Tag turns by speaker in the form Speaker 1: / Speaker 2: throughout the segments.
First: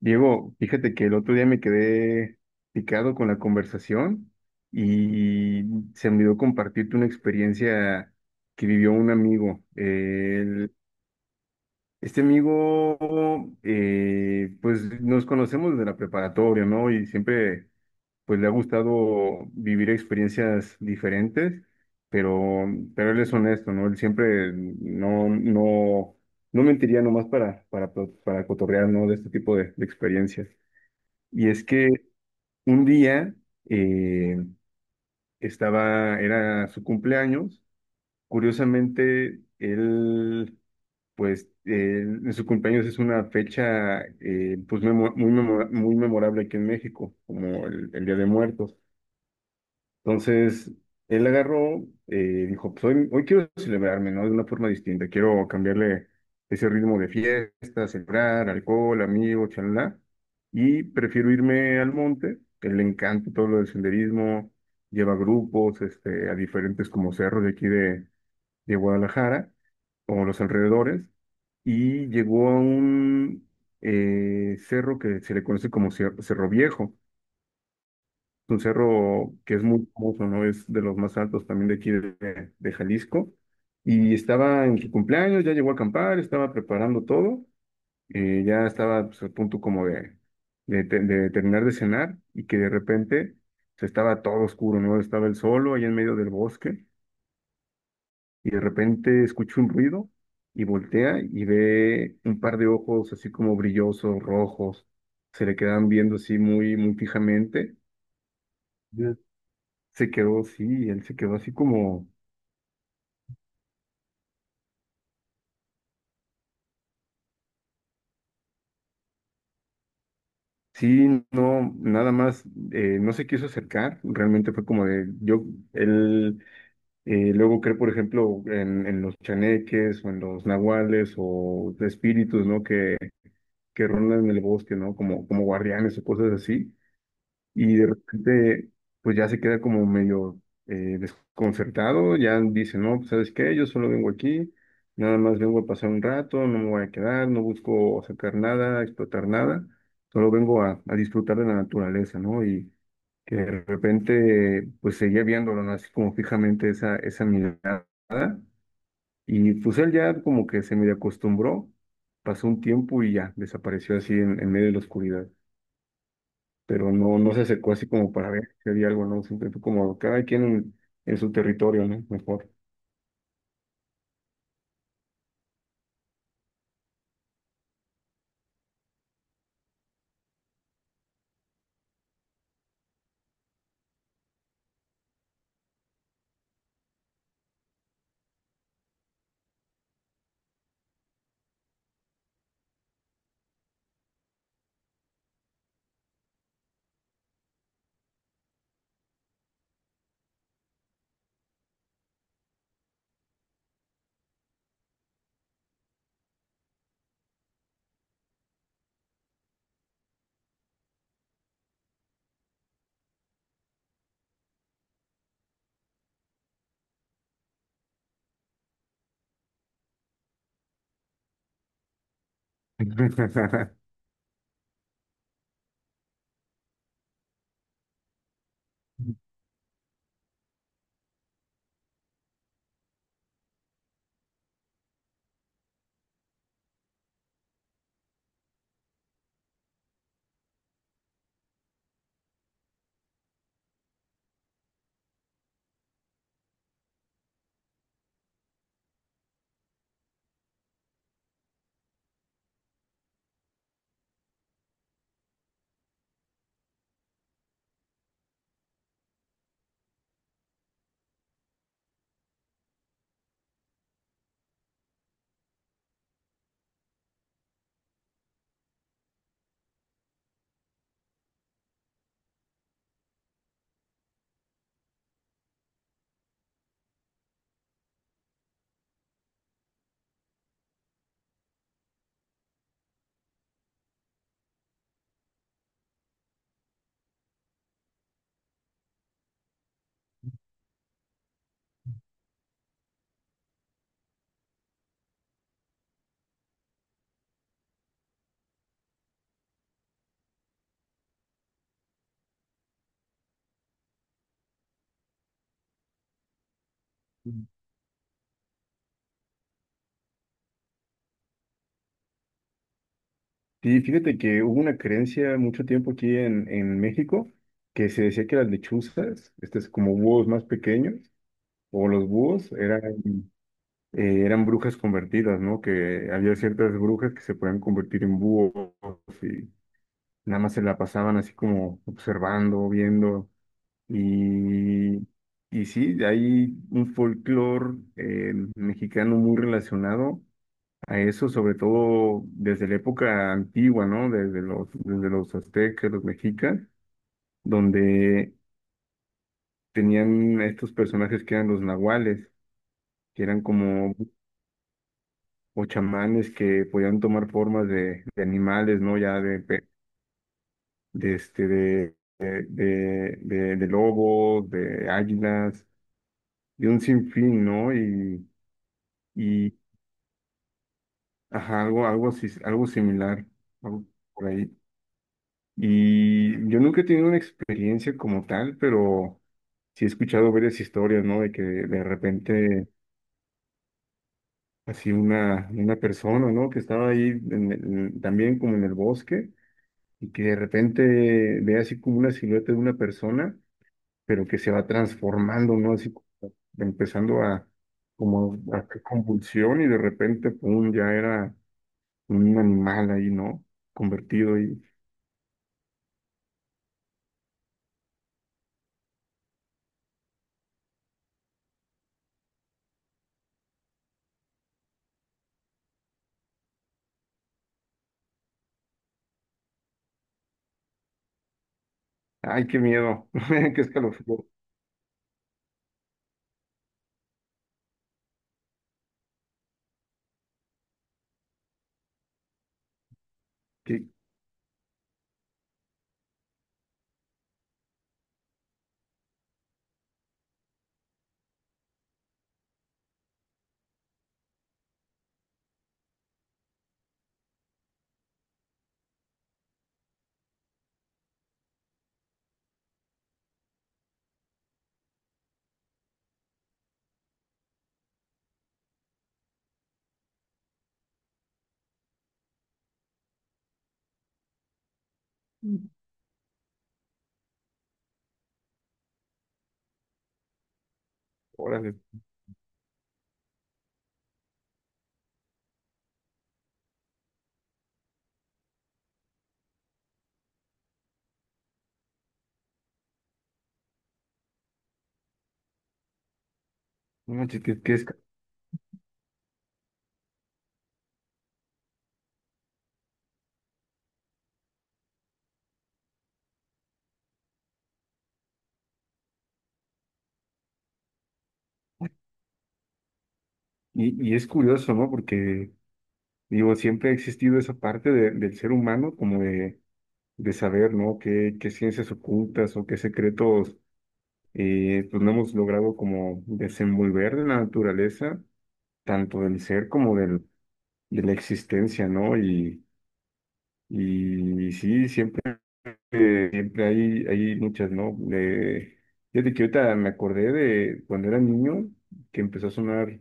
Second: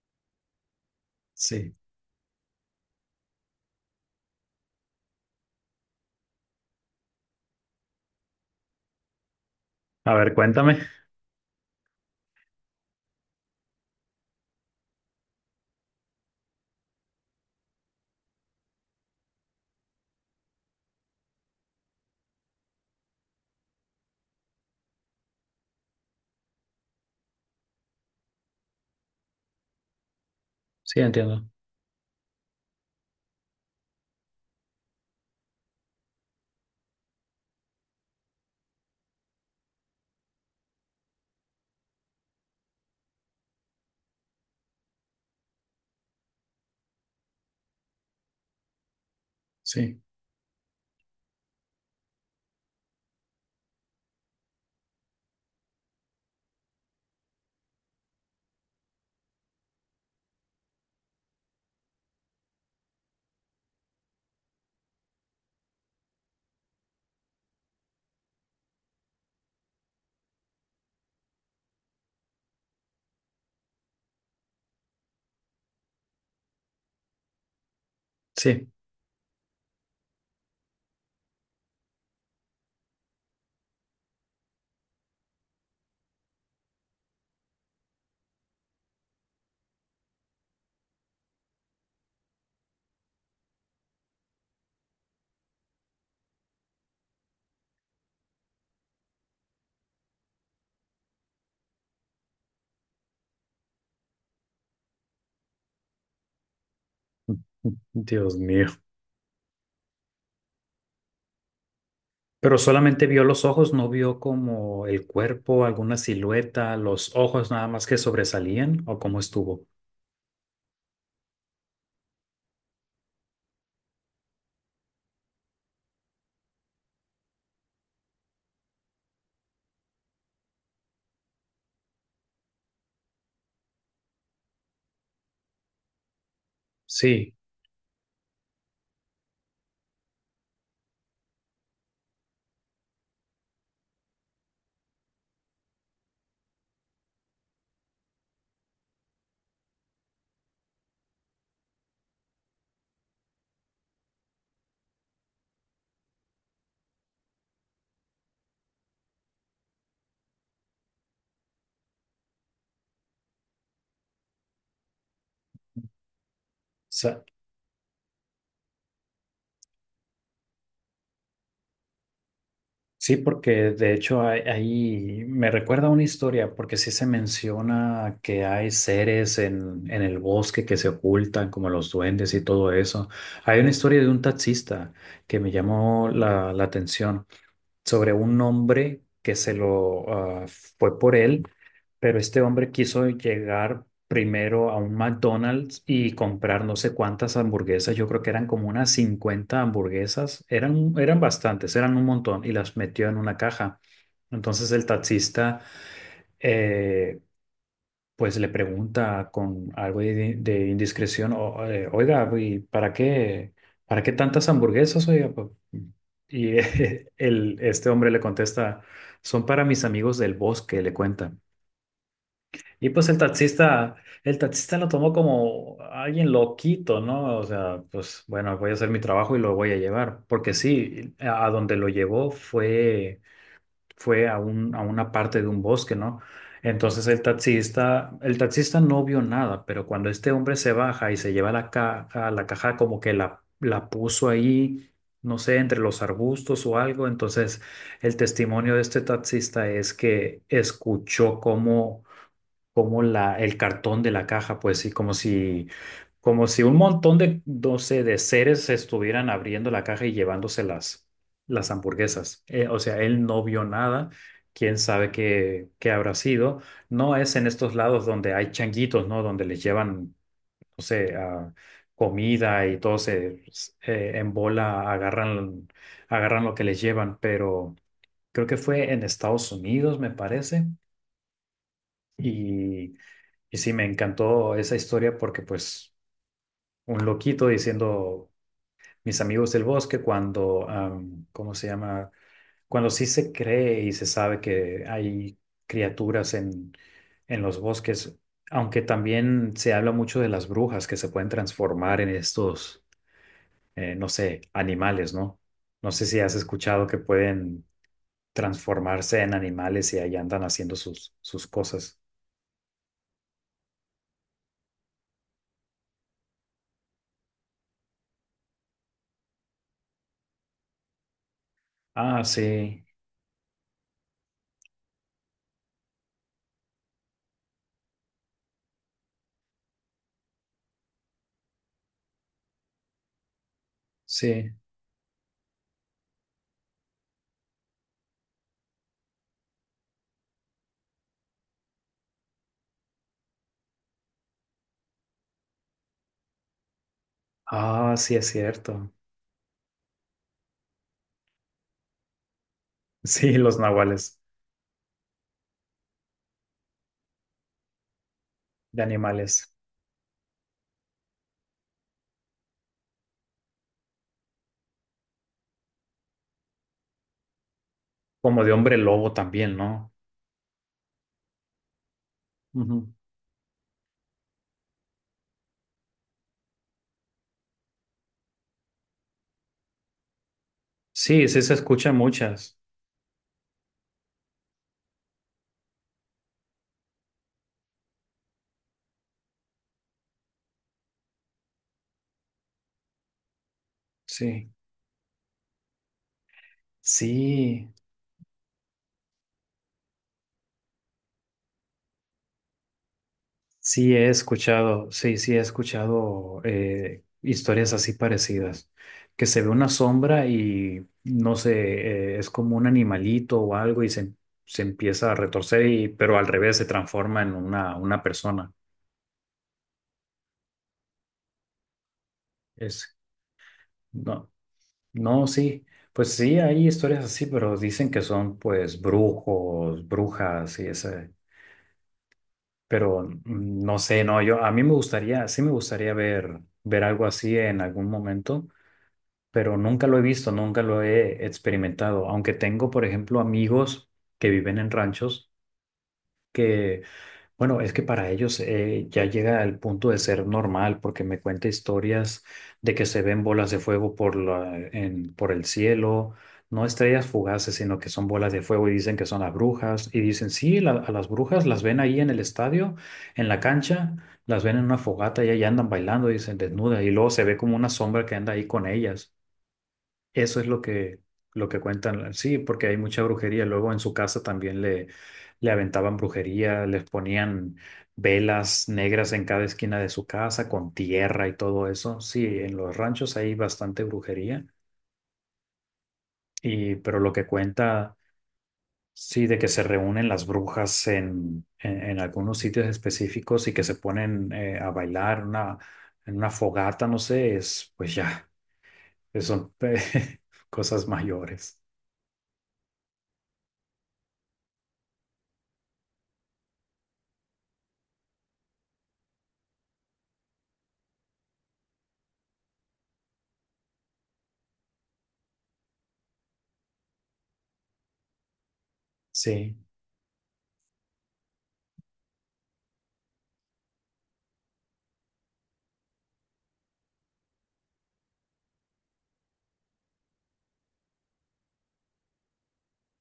Speaker 1: Diego, fíjate que el otro día me
Speaker 2: Sí.
Speaker 1: quedé picado con la conversación y se me olvidó compartirte una experiencia que vivió un amigo.
Speaker 2: A ver, cuéntame.
Speaker 1: Este amigo, pues nos conocemos desde la preparatoria, ¿no? Y siempre, pues le ha gustado vivir experiencias diferentes, pero, pero él es honesto, ¿no? Él siempre no mentiría nomás para cotorrear, ¿no? De este tipo de experiencias.
Speaker 2: Sí, entiendo.
Speaker 1: Y es que un día eh, estaba, era su cumpleaños. Curiosamente, él, pues, en su cumpleaños es una fecha, pues, muy memorable aquí en México, como el Día de Muertos.
Speaker 2: Sí,
Speaker 1: Entonces, él agarró, dijo, pues hoy quiero celebrarme, ¿no? De una forma distinta, quiero cambiarle ese ritmo de fiesta, celebrar, alcohol, amigos, chalala, y prefiero irme al monte, que le encanta todo lo del senderismo, lleva grupos, este, a diferentes como cerros de aquí de Guadalajara, o los alrededores, y llegó a un cerro que se le conoce como Cerro Viejo, es un
Speaker 2: sí.
Speaker 1: cerro que es muy famoso, ¿no? Es de los más altos también de aquí de Jalisco. Y estaba en su cumpleaños, ya llegó a acampar, estaba preparando todo, ya estaba pues, a punto como de terminar de cenar, y que de repente se estaba todo oscuro, ¿no? Estaba él solo ahí en medio del bosque y de repente escucha un ruido y voltea y ve un par de ojos así como brillosos, rojos, se le quedan viendo así muy fijamente.
Speaker 2: Dios mío.
Speaker 1: Se quedó, sí, él se quedó así como,
Speaker 2: Pero solamente vio los ojos, no vio como el cuerpo, alguna silueta, los ojos nada más que sobresalían o cómo estuvo.
Speaker 1: sí, no, nada más, no se quiso acercar, realmente fue como de, yo, él luego cree, por ejemplo, en los chaneques o en los nahuales o espíritus, ¿no? Que rondan en el bosque, ¿no? Como guardianes o cosas así.
Speaker 2: Sí,
Speaker 1: Y de repente pues ya se queda como medio desconcertado, ya dice, no, pues, ¿sabes qué? Yo solo vengo aquí, nada más vengo a pasar un rato, no me voy a quedar, no busco sacar nada, explotar nada, solo vengo a disfrutar de la naturaleza, ¿no? Y que de repente pues seguía viéndolo, ¿no? Así como fijamente esa mirada y pues él ya como que se medio acostumbró, pasó un tiempo y ya desapareció así en medio de la oscuridad, pero
Speaker 2: sa-
Speaker 1: no se acercó así como para ver si había algo, ¿no? Siempre fue como cada quien en su territorio, ¿no? Mejor.
Speaker 2: sí, porque de hecho ahí me recuerda una historia, porque sí se menciona que hay seres en el bosque que se ocultan, como los duendes y todo eso. Hay una historia de un taxista que me llamó la atención sobre un hombre que se lo ah, fue por él, pero este hombre quiso llegar primero a un McDonald's y comprar no sé cuántas hamburguesas, yo creo que eran como unas 50 hamburguesas, eran bastantes, eran un montón y las metió en una caja. Entonces el taxista, eh, pues le pregunta con algo de indiscreción, oiga, ¿y para qué tantas hamburguesas, oiga? Y este hombre le contesta, son para mis amigos del bosque, le cuenta. Y pues el taxista lo tomó como alguien loquito, ¿no? O sea, pues bueno, voy a hacer mi trabajo y lo voy a llevar, porque sí, a donde lo llevó fue fue a a una parte de un bosque, ¿no? Entonces el taxista no vio nada, pero cuando este hombre se baja y se lleva la caja como que la puso ahí, no sé, entre los arbustos o algo. Entonces el testimonio de este taxista es que escuchó cómo como el cartón de la caja, pues sí, como si un montón de, no sé, de seres estuvieran abriendo la caja y llevándose las hamburguesas. O sea, él no vio nada, quién sabe qué, qué habrá sido. No es en estos lados donde hay changuitos, ¿no? Donde les llevan, no sé, comida y todo se en bola agarran lo que les llevan, pero creo que fue en Estados Unidos, me parece. Y y sí, me encantó esa historia porque pues un loquito diciendo mis amigos del bosque cuando, ¿cómo se llama? Cuando sí se cree y se sabe que hay criaturas en los bosques, aunque también se habla mucho de las brujas que se pueden transformar en estos, no sé, animales, ¿no? No sé si has escuchado que pueden transformarse en animales y ahí andan haciendo sus, sus cosas.
Speaker 1: Sí, fíjate que hubo una creencia mucho tiempo aquí en México que se decía que las lechuzas, estos como búhos más pequeños, o los
Speaker 2: Ah,
Speaker 1: búhos, eran,
Speaker 2: sí,
Speaker 1: eran brujas convertidas, ¿no? Que había ciertas brujas que se podían convertir en búhos y nada más se la pasaban así como observando, viendo.
Speaker 2: sí.
Speaker 1: Y, y sí, hay un folclore mexicano muy relacionado a eso, sobre todo desde la época antigua, ¿no? Desde los aztecas, los mexicas,
Speaker 2: Ah, sí, es
Speaker 1: donde
Speaker 2: cierto.
Speaker 1: tenían estos personajes que eran los nahuales, que
Speaker 2: Sí,
Speaker 1: eran
Speaker 2: los
Speaker 1: como
Speaker 2: nahuales
Speaker 1: o chamanes que podían tomar formas de animales,
Speaker 2: de
Speaker 1: ¿no? Ya de,
Speaker 2: animales,
Speaker 1: de este, de lobos, de águilas, de un sinfín, ¿no? Y
Speaker 2: como de hombre lobo también, ¿no?
Speaker 1: ajá, algo así, algo
Speaker 2: Ujú.
Speaker 1: similar, algo por ahí. Y yo nunca he tenido una experiencia como tal, pero sí he escuchado varias historias, ¿no?
Speaker 2: Sí,
Speaker 1: De que
Speaker 2: sí se
Speaker 1: de
Speaker 2: escuchan muchas.
Speaker 1: repente, así una persona, ¿no? Que estaba ahí en también como en el bosque y que de repente ve así como una silueta de una persona, pero que
Speaker 2: Sí,
Speaker 1: se va transformando, ¿no? Así como empezando a,
Speaker 2: sí,
Speaker 1: como a hacer convulsión y de repente, pum, ya era un animal ahí, ¿no?
Speaker 2: sí he
Speaker 1: Convertido.
Speaker 2: escuchado, sí, sí he escuchado historias así parecidas, que se ve una sombra y no sé, es como un animalito o algo y se empieza a retorcer y, pero al revés se transforma en una persona.
Speaker 1: Ay, qué
Speaker 2: Es,
Speaker 1: miedo, qué escalofrío,
Speaker 2: no, No, sí, pues sí, hay historias así, pero dicen que son pues brujos, brujas y ese, pero mm, no
Speaker 1: qué,
Speaker 2: sé, no, yo a mí me gustaría, sí me gustaría ver algo así en algún momento, pero nunca lo he visto, nunca lo he experimentado, aunque tengo, por ejemplo, amigos que viven en ranchos que bueno, es que para ellos ya llega al punto de ser normal, porque me cuenta historias de que se ven bolas de fuego por por el cielo, no estrellas fugaces, sino que son bolas de fuego y dicen que son las brujas. Y dicen, sí, a las brujas las ven ahí en el estadio, en la cancha, las ven en una fogata y ahí andan bailando, dicen desnuda, y luego se ve como una sombra que anda ahí con ellas. Eso es lo que
Speaker 1: órale,
Speaker 2: cuentan, sí, porque hay mucha brujería. Luego en su casa también le aventaban brujería, les ponían velas negras en cada esquina de su casa con tierra y todo eso. Sí, en los ranchos hay bastante brujería, y, pero lo
Speaker 1: no
Speaker 2: que
Speaker 1: manches,
Speaker 2: cuenta, sí, de que se reúnen las brujas en algunos sitios específicos y que se ponen a bailar en una fogata, no sé, es pues ya, son cosas mayores.
Speaker 1: Y, y es curioso, ¿no? Porque, digo, siempre ha existido esa parte de- del ser humano como de saber, ¿no? Qué ciencias ocultas o qué secretos, pues no hemos logrado como desenvolver de la naturaleza, tanto del
Speaker 2: Sí.
Speaker 1: ser como del, de la existencia, ¿no? Y sí, siempre siempre hay, hay muchas, ¿no? Fíjate que ahorita me acordé de cuando era niño que empezó a sonar,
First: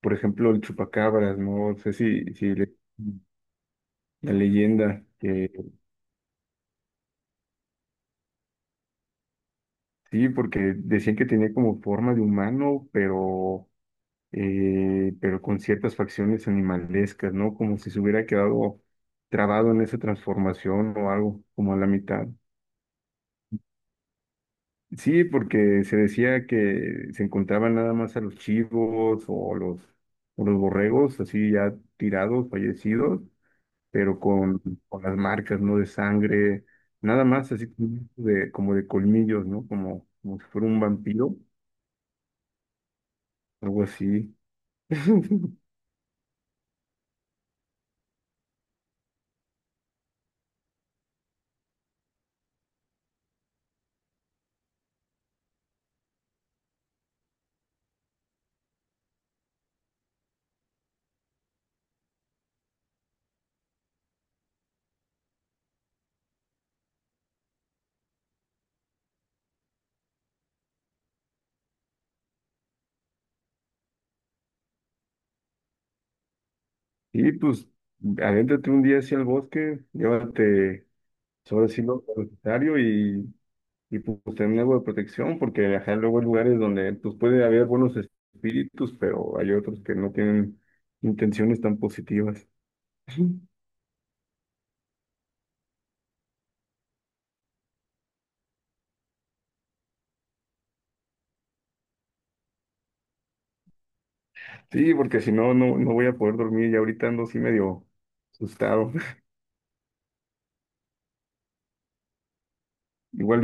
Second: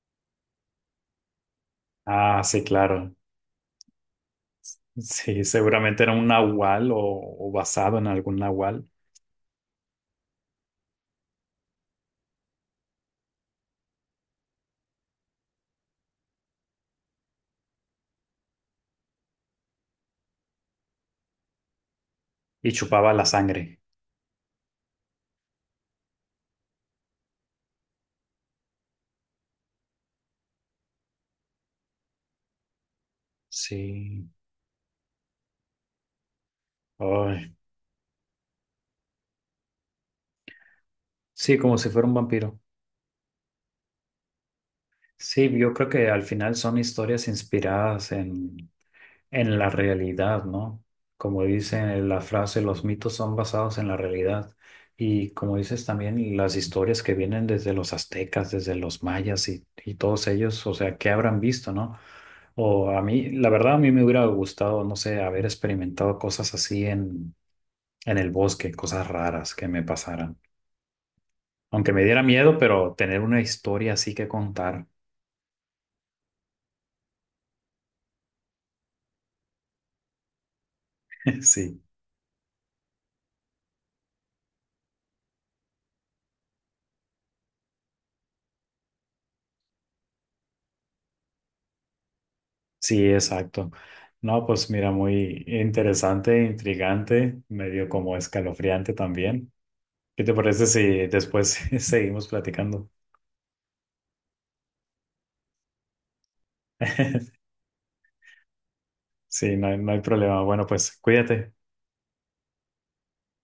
Speaker 1: por ejemplo, el chupacabras, ¿no? No sé
Speaker 2: Ah,
Speaker 1: si
Speaker 2: sí, claro.
Speaker 1: la leyenda,
Speaker 2: Sí,
Speaker 1: que
Speaker 2: seguramente era un nahual o basado en algún nahual
Speaker 1: sí, porque decían que tenía como forma de humano, pero con ciertas facciones animalescas, ¿no? Como si se hubiera quedado trabado en esa transformación o algo, como a la mitad.
Speaker 2: y chupaba la sangre.
Speaker 1: Sí, porque se decía que se encontraban nada más a los chivos o los borregos así ya tirados, fallecidos, pero
Speaker 2: Sí.
Speaker 1: con las marcas, ¿no? De sangre, nada
Speaker 2: Ay,
Speaker 1: más así como de colmillos, ¿no? Como, como si fuera un vampiro,
Speaker 2: sí, como si fuera un vampiro.
Speaker 1: algo así.
Speaker 2: Sí, yo creo que al final son historias inspiradas en la realidad, ¿no? Como dice la frase, los mitos son basados en la realidad. Y como dices también, las historias que vienen desde los aztecas, desde los mayas y todos ellos, o sea, ¿qué habrán visto, no? O a mí, la verdad, a mí me hubiera gustado, no sé, haber experimentado cosas así en el bosque, cosas raras que me pasaran. Aunque me diera miedo, pero tener una historia así que contar,
Speaker 1: Y pues, adéntrate un día hacia el bosque, llévate, sobre
Speaker 2: sí.
Speaker 1: sí lo y pues tener algo de protección, porque ajá, luego hay lugares donde pues puede haber buenos espíritus, pero hay otros que no tienen intenciones tan positivas.
Speaker 2: Sí,
Speaker 1: Ujú.
Speaker 2: exacto. No, pues mira, muy interesante, intrigante, medio como escalofriante también. ¿Qué te parece si después seguimos platicando?
Speaker 1: Sí, porque si no, no, no voy a poder dormir y ahorita ando así medio asustado.
Speaker 2: Sí, no hay problema. Bueno, pues cuídate.
Speaker 1: Igual